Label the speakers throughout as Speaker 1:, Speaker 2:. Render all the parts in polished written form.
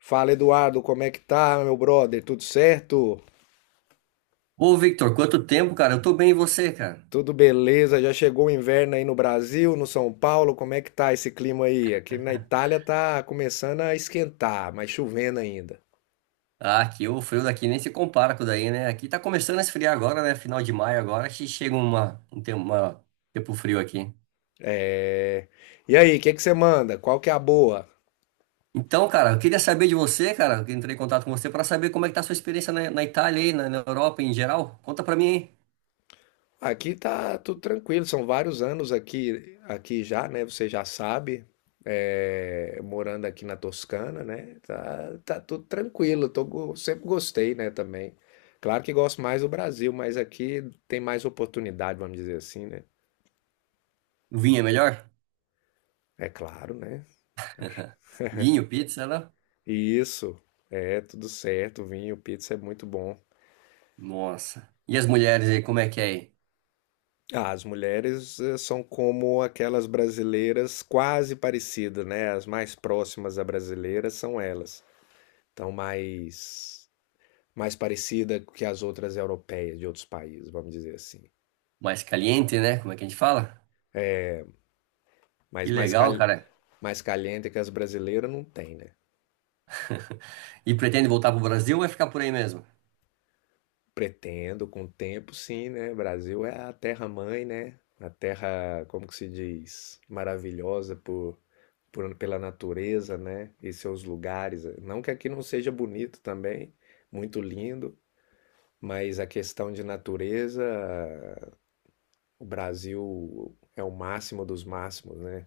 Speaker 1: Fala, Eduardo, como é que tá, meu brother? Tudo certo?
Speaker 2: Ô, Victor, quanto tempo, cara? Eu tô bem, e você, cara?
Speaker 1: Tudo beleza? Já chegou o inverno aí no Brasil, no São Paulo? Como é que tá esse clima aí? Aqui na Itália tá começando a esquentar, mas chovendo ainda.
Speaker 2: Ah, aqui o frio daqui nem se compara com o daí, né? Aqui tá começando a esfriar agora, né? Final de maio agora, que chega uma, um tempo, uma- tempo frio aqui.
Speaker 1: É... E aí, o que é que você manda? Qual que é a boa?
Speaker 2: Então, cara, eu queria saber de você, cara, que entrei em contato com você pra saber como é que tá a sua experiência na Itália aí, na Europa em geral. Conta pra mim, hein?
Speaker 1: Aqui tá tudo tranquilo, são vários anos aqui, aqui já, né? Você já sabe, morando aqui na Toscana, né? Tá, tá tudo tranquilo, tô, sempre gostei, né, também. Claro que gosto mais do Brasil, mas aqui tem mais oportunidade, vamos dizer assim, né?
Speaker 2: Vinho é melhor?
Speaker 1: É claro, né? Acho.
Speaker 2: Vinho, pizza, né?
Speaker 1: E isso, é tudo certo, vinho, pizza é muito bom.
Speaker 2: Nossa. E as mulheres aí, como é que é aí?
Speaker 1: Ah, as mulheres são como aquelas brasileiras quase parecidas, né? As mais próximas a brasileiras são elas. Então, mais parecida que as outras europeias de outros países, vamos dizer assim.
Speaker 2: Mais caliente, né? Como é que a gente fala?
Speaker 1: Mas
Speaker 2: Que
Speaker 1: mais,
Speaker 2: legal,
Speaker 1: cal,
Speaker 2: cara.
Speaker 1: mais caliente que as brasileiras não tem, né?
Speaker 2: E pretende voltar pro Brasil ou vai ficar por aí mesmo?
Speaker 1: Pretendo, com o tempo, sim, né? Brasil é a terra-mãe, né? A terra, como que se diz? Maravilhosa pela natureza, né? E seus lugares. Não que aqui não seja bonito também, muito lindo, mas a questão de natureza, o Brasil é o máximo dos máximos, né?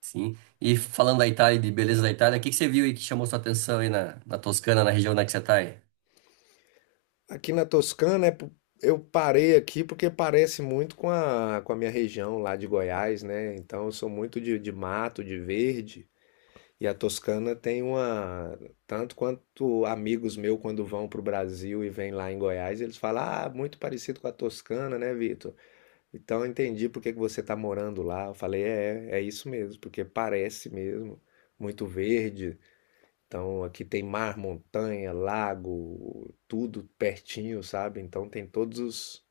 Speaker 2: Sim. E falando da Itália e de beleza da Itália, o que que você viu aí que chamou sua atenção aí na Toscana, na região onde é que você tá aí?
Speaker 1: Aqui na Toscana, eu parei aqui porque parece muito com a minha região lá de Goiás, né? Então eu sou muito de mato, de verde. E a Toscana tem uma. Tanto quanto amigos meus, quando vão para o Brasil e vêm lá em Goiás, eles falam: Ah, muito parecido com a Toscana, né, Vitor? Então eu entendi por que que você está morando lá. Eu falei: É, é isso mesmo, porque parece mesmo. Muito verde, então aqui tem mar, montanha, lago, tudo pertinho, sabe? Então tem todos os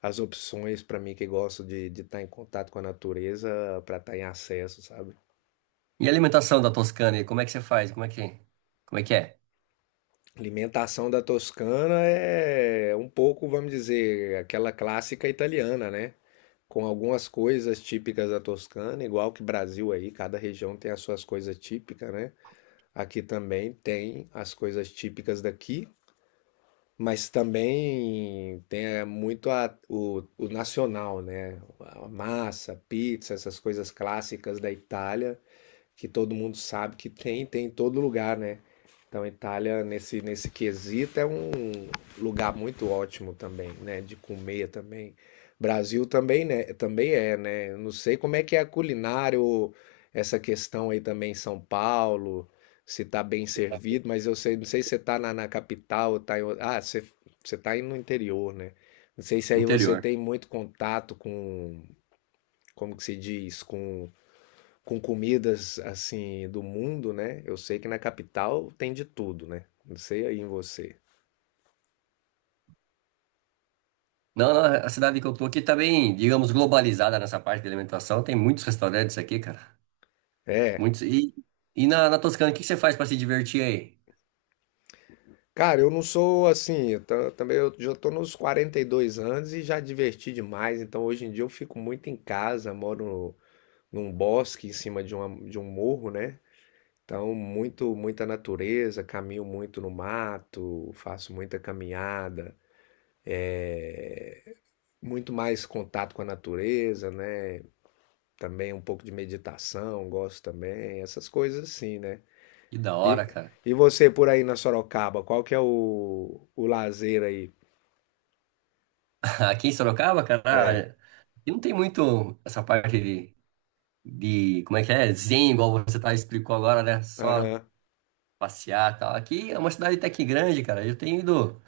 Speaker 1: as opções para mim que gosto de estar em contato com a natureza para estar em acesso, sabe?
Speaker 2: E a alimentação da Toscana aí, como é que você faz? Como é que é?
Speaker 1: Alimentação da Toscana é um pouco, vamos dizer, aquela clássica italiana, né? Com algumas coisas típicas da Toscana, igual que Brasil aí, cada região tem as suas coisas típicas, né? Aqui também tem as coisas típicas daqui, mas também tem é, muito a- o nacional, né? A massa, pizza, essas coisas clássicas da Itália que todo mundo sabe que tem em todo lugar, né? Então, a Itália, nesse quesito, é um lugar muito ótimo também, né? De comer também. Brasil também, né? Também é, né? Eu não sei como é que é a culinária, ou essa questão aí também em São Paulo, se tá bem servido, mas eu sei, não sei se você tá na capital, ou tá em, você, você tá aí no interior, né? Não sei se aí você
Speaker 2: Interior.
Speaker 1: tem muito contato com, como que se diz, com comidas assim do mundo, né? Eu sei que na capital tem de tudo, né? Não sei aí em você.
Speaker 2: Não, a cidade que eu tô aqui tá bem, digamos, globalizada nessa parte de alimentação. Tem muitos restaurantes aqui, cara.
Speaker 1: É.
Speaker 2: Muitos. E na Toscana, o que que você faz pra se divertir aí?
Speaker 1: Cara, eu não sou assim, também eu já tô nos 42 anos e já diverti demais, então hoje em dia eu fico muito em casa, moro num bosque em cima de de um morro, né? Então, muita natureza, caminho muito no mato, faço muita caminhada, é, muito mais contato com a natureza, né? Também um pouco de meditação, gosto também, essas coisas assim, né?
Speaker 2: Que da hora,
Speaker 1: E,
Speaker 2: cara.
Speaker 1: e você por aí na Sorocaba, qual que é o lazer aí?
Speaker 2: Aqui em Sorocaba,
Speaker 1: É,
Speaker 2: cara, aqui não tem muito essa parte de, como é que é? Zen, igual você tá explicou agora, né? Só
Speaker 1: aham,
Speaker 2: passear e tal. Aqui é uma cidade até que grande, cara. Eu tenho ido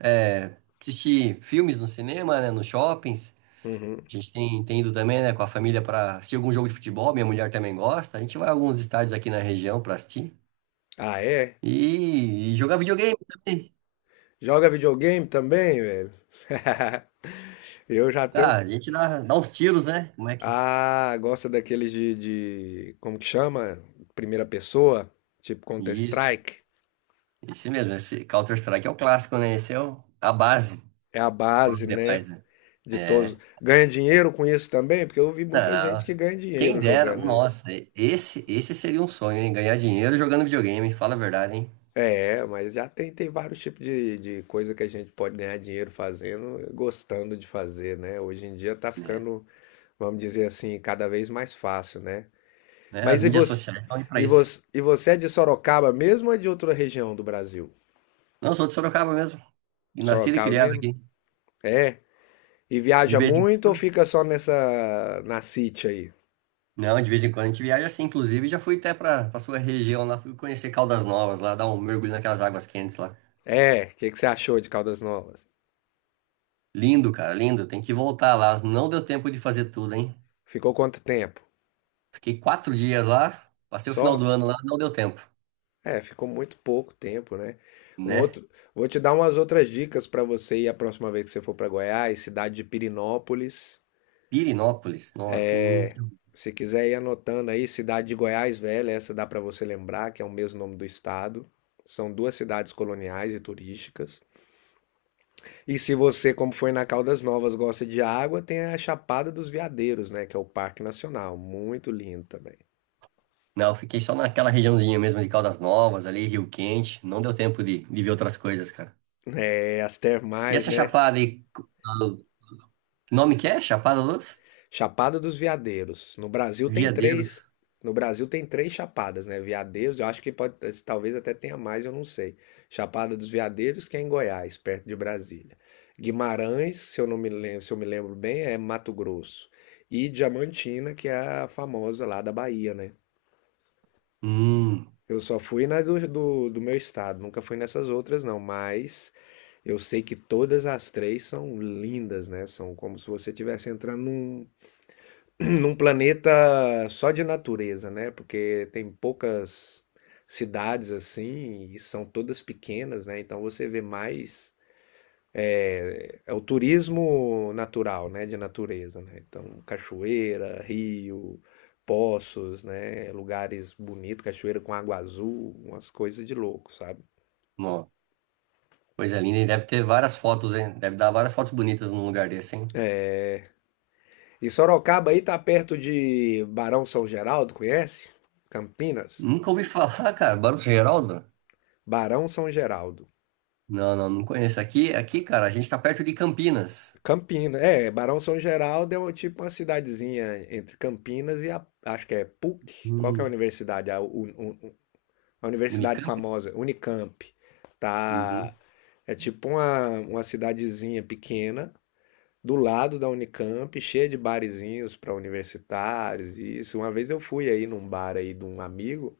Speaker 2: assistir filmes no cinema, né, nos shoppings.
Speaker 1: uhum.
Speaker 2: A gente tem ido também, né, com a família para assistir algum jogo de futebol. Minha mulher também gosta. A gente vai a alguns estádios aqui na região para assistir.
Speaker 1: Ah, é?
Speaker 2: E jogar videogame também.
Speaker 1: Joga videogame também, velho? Eu já
Speaker 2: Ah,
Speaker 1: tenho.
Speaker 2: a gente dá uns tiros, né? Como é que.
Speaker 1: Ah, gosta daqueles de. Como que chama? Primeira pessoa? Tipo
Speaker 2: Isso.
Speaker 1: Counter-Strike?
Speaker 2: Esse mesmo, esse Counter-Strike é o clássico, né? Esse é o, a base
Speaker 1: É a
Speaker 2: para
Speaker 1: base,
Speaker 2: os
Speaker 1: né?
Speaker 2: demais, né?
Speaker 1: De todos.
Speaker 2: É.
Speaker 1: Ganha dinheiro com isso também? Porque eu vi muita gente
Speaker 2: Não.
Speaker 1: que ganha
Speaker 2: Quem
Speaker 1: dinheiro
Speaker 2: dera,
Speaker 1: jogando isso.
Speaker 2: nossa, esse seria um sonho, hein? Ganhar dinheiro jogando videogame, fala a verdade, hein?
Speaker 1: É, mas já tem vários tipos de coisa que a gente pode ganhar dinheiro fazendo, gostando de fazer, né? Hoje em dia tá
Speaker 2: É,
Speaker 1: ficando, vamos dizer assim, cada vez mais fácil, né?
Speaker 2: né? As
Speaker 1: Mas e
Speaker 2: mídias
Speaker 1: você,
Speaker 2: sociais estão aí pra isso.
Speaker 1: e você é de Sorocaba mesmo ou é de outra região do Brasil?
Speaker 2: Não, sou de Sorocaba mesmo, e nascido e
Speaker 1: Sorocaba
Speaker 2: criado
Speaker 1: mesmo?
Speaker 2: aqui.
Speaker 1: É. E
Speaker 2: De
Speaker 1: viaja
Speaker 2: vez em
Speaker 1: muito ou
Speaker 2: quando,
Speaker 1: fica só nessa, na City aí?
Speaker 2: não, de vez em quando a gente viaja assim, inclusive já fui até pra sua região lá, fui conhecer Caldas Novas lá, dar um mergulho naquelas águas quentes lá.
Speaker 1: É, o que que você achou de Caldas Novas?
Speaker 2: Lindo, cara, lindo, tem que voltar lá. Não deu tempo de fazer tudo, hein?
Speaker 1: Ficou quanto tempo?
Speaker 2: Fiquei quatro dias lá, passei o final do
Speaker 1: Só?
Speaker 2: ano lá, não deu tempo,
Speaker 1: É, ficou muito pouco tempo, né? Um
Speaker 2: né?
Speaker 1: outro, vou te dar umas outras dicas para você ir a próxima vez que você for para Goiás, cidade de Pirinópolis.
Speaker 2: Pirinópolis, nossa. Hum.
Speaker 1: Se quiser ir anotando aí, cidade de Goiás Velha, essa dá para você lembrar, que é o mesmo nome do estado. São duas cidades coloniais e turísticas. E se você, como foi na Caldas Novas, gosta de água, tem a Chapada dos Veadeiros, né, que é o Parque Nacional, muito lindo também.
Speaker 2: Não, eu fiquei só naquela regiãozinha mesmo de Caldas Novas, ali, Rio Quente. Não deu tempo de ver outras coisas, cara.
Speaker 1: É, as
Speaker 2: E
Speaker 1: termais,
Speaker 2: essa
Speaker 1: né?
Speaker 2: chapada aí, que nome que é? Chapada dos
Speaker 1: Chapada dos Veadeiros. No Brasil tem três.
Speaker 2: Veadeiros.
Speaker 1: No Brasil tem três chapadas, né? Veadeiros, eu acho que pode, talvez até tenha mais, eu não sei. Chapada dos Veadeiros, que é em Goiás, perto de Brasília. Guimarães, se eu não me lembro, se eu me lembro bem, é Mato Grosso. E Diamantina, que é a famosa lá da Bahia, né?
Speaker 2: Hum.
Speaker 1: Eu só fui na do meu estado, nunca fui nessas outras, não, mas eu sei que todas as três são lindas, né? São como se você estivesse entrando num, num planeta só de natureza, né? Porque tem poucas cidades assim e são todas pequenas, né? Então você vê mais é o turismo natural, né? De natureza, né? Então cachoeira, rio, poços, né? Lugares bonitos, cachoeira com água azul, umas coisas de louco, sabe?
Speaker 2: Ó, coisa linda. E deve ter várias fotos, hein? Deve dar várias fotos bonitas num lugar desse, hein?
Speaker 1: E Sorocaba aí tá perto de Barão São Geraldo, conhece? Campinas,
Speaker 2: Nunca ouvi falar, cara. Barros Geraldo?
Speaker 1: Barão São Geraldo.
Speaker 2: Não, não conheço. Aqui, cara, a gente tá perto de Campinas.
Speaker 1: Campinas, é, Barão São Geraldo é tipo uma cidadezinha entre Campinas e a, acho que é PUC, qual que é a
Speaker 2: Hum.
Speaker 1: universidade? A universidade
Speaker 2: Unicamp?
Speaker 1: famosa, Unicamp, tá,
Speaker 2: Uhum.
Speaker 1: é tipo uma cidadezinha pequena, do lado da Unicamp, cheia de barezinhos para universitários, e isso, uma vez eu fui aí num bar aí de um amigo,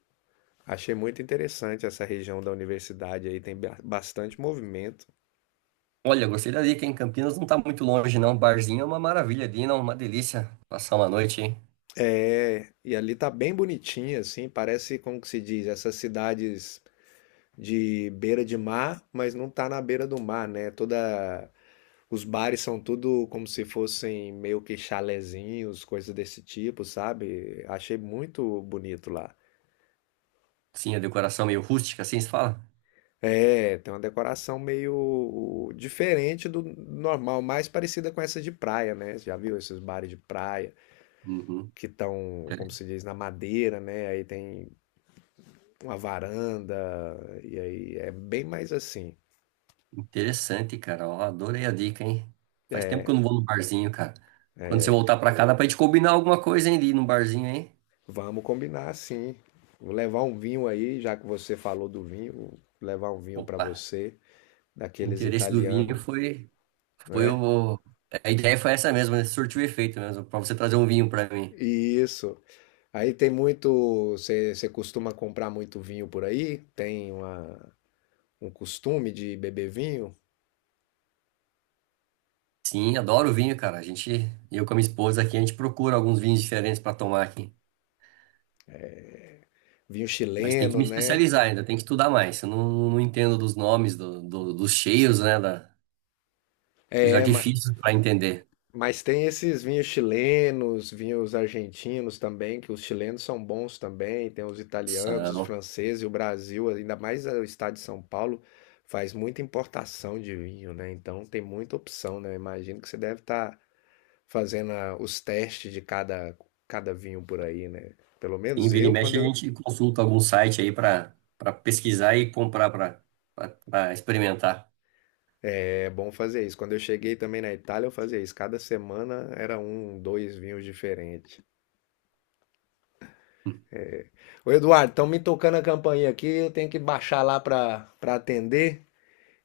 Speaker 1: achei muito interessante essa região da universidade aí, tem bastante movimento.
Speaker 2: Olha, gostei da dica, hein? Campinas não tá muito longe, não. Barzinho é uma maravilha, Dina, uma delícia passar uma noite, hein?
Speaker 1: É, e ali tá bem bonitinha, assim, parece, como que se diz, essas cidades de beira de mar, mas não tá na beira do mar, né? Toda, os bares são tudo como se fossem meio que chalezinhos, coisas desse tipo, sabe? Achei muito bonito lá.
Speaker 2: Sim, a decoração meio rústica, assim se fala?
Speaker 1: É, tem uma decoração meio diferente do normal, mais parecida com essa de praia, né? Você já viu esses bares de praia
Speaker 2: Uhum.
Speaker 1: que estão, como
Speaker 2: Inter-
Speaker 1: se diz, na madeira, né? Aí tem uma varanda, e aí é bem mais assim.
Speaker 2: Interessante, cara. Ó, adorei a dica, hein? Faz tempo que eu não vou no barzinho, cara. Quando você voltar pra cá, dá pra gente combinar alguma coisa, hein, de ir num barzinho, hein?
Speaker 1: Vamos combinar assim. Vou levar um vinho aí, já que você falou do vinho, vou levar um vinho para
Speaker 2: Opa,
Speaker 1: você,
Speaker 2: o
Speaker 1: daqueles
Speaker 2: interesse do vinho
Speaker 1: italiano,
Speaker 2: foi, foi
Speaker 1: né?
Speaker 2: o... A ideia foi essa mesmo, né? Surtiu efeito mesmo, pra você trazer um vinho pra mim.
Speaker 1: Isso. Aí tem muito, você costuma comprar muito vinho por aí? Tem uma, um costume de beber vinho?
Speaker 2: Sim, adoro vinho, cara. A gente, eu com a minha esposa aqui, a gente procura alguns vinhos diferentes pra tomar aqui.
Speaker 1: Vinho
Speaker 2: Mas tem que
Speaker 1: chileno,
Speaker 2: me
Speaker 1: né?
Speaker 2: especializar ainda, tem que estudar mais. Eu não entendo dos nomes, dos cheios, né? Os artifícios para entender.
Speaker 1: Mas tem esses vinhos chilenos, vinhos argentinos também, que os chilenos são bons também, tem os italianos, os
Speaker 2: São.
Speaker 1: franceses, e o Brasil, ainda mais o estado de São Paulo, faz muita importação de vinho, né? Então tem muita opção, né? Eu imagino que você deve estar fazendo os testes de cada vinho por aí, né? Pelo
Speaker 2: Em
Speaker 1: menos
Speaker 2: vira e
Speaker 1: eu,
Speaker 2: mexe,
Speaker 1: quando
Speaker 2: a
Speaker 1: eu...
Speaker 2: gente consulta algum site aí para pesquisar e comprar para experimentar.
Speaker 1: É bom fazer isso. Quando eu cheguei também na Itália, eu fazia isso. Cada semana era um, dois vinhos diferentes. Ô Eduardo, estão me tocando a campainha aqui, eu tenho que baixar lá para atender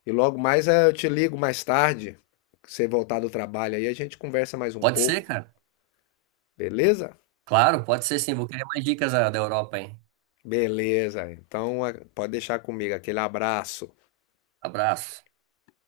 Speaker 1: e logo mais eu te ligo mais tarde, que você voltar do trabalho aí, a gente conversa mais um
Speaker 2: Pode ser,
Speaker 1: pouco,
Speaker 2: cara.
Speaker 1: beleza?
Speaker 2: Claro, pode ser sim. Vou querer mais dicas da Europa, hein?
Speaker 1: Beleza, então pode deixar comigo, aquele abraço.
Speaker 2: Abraço.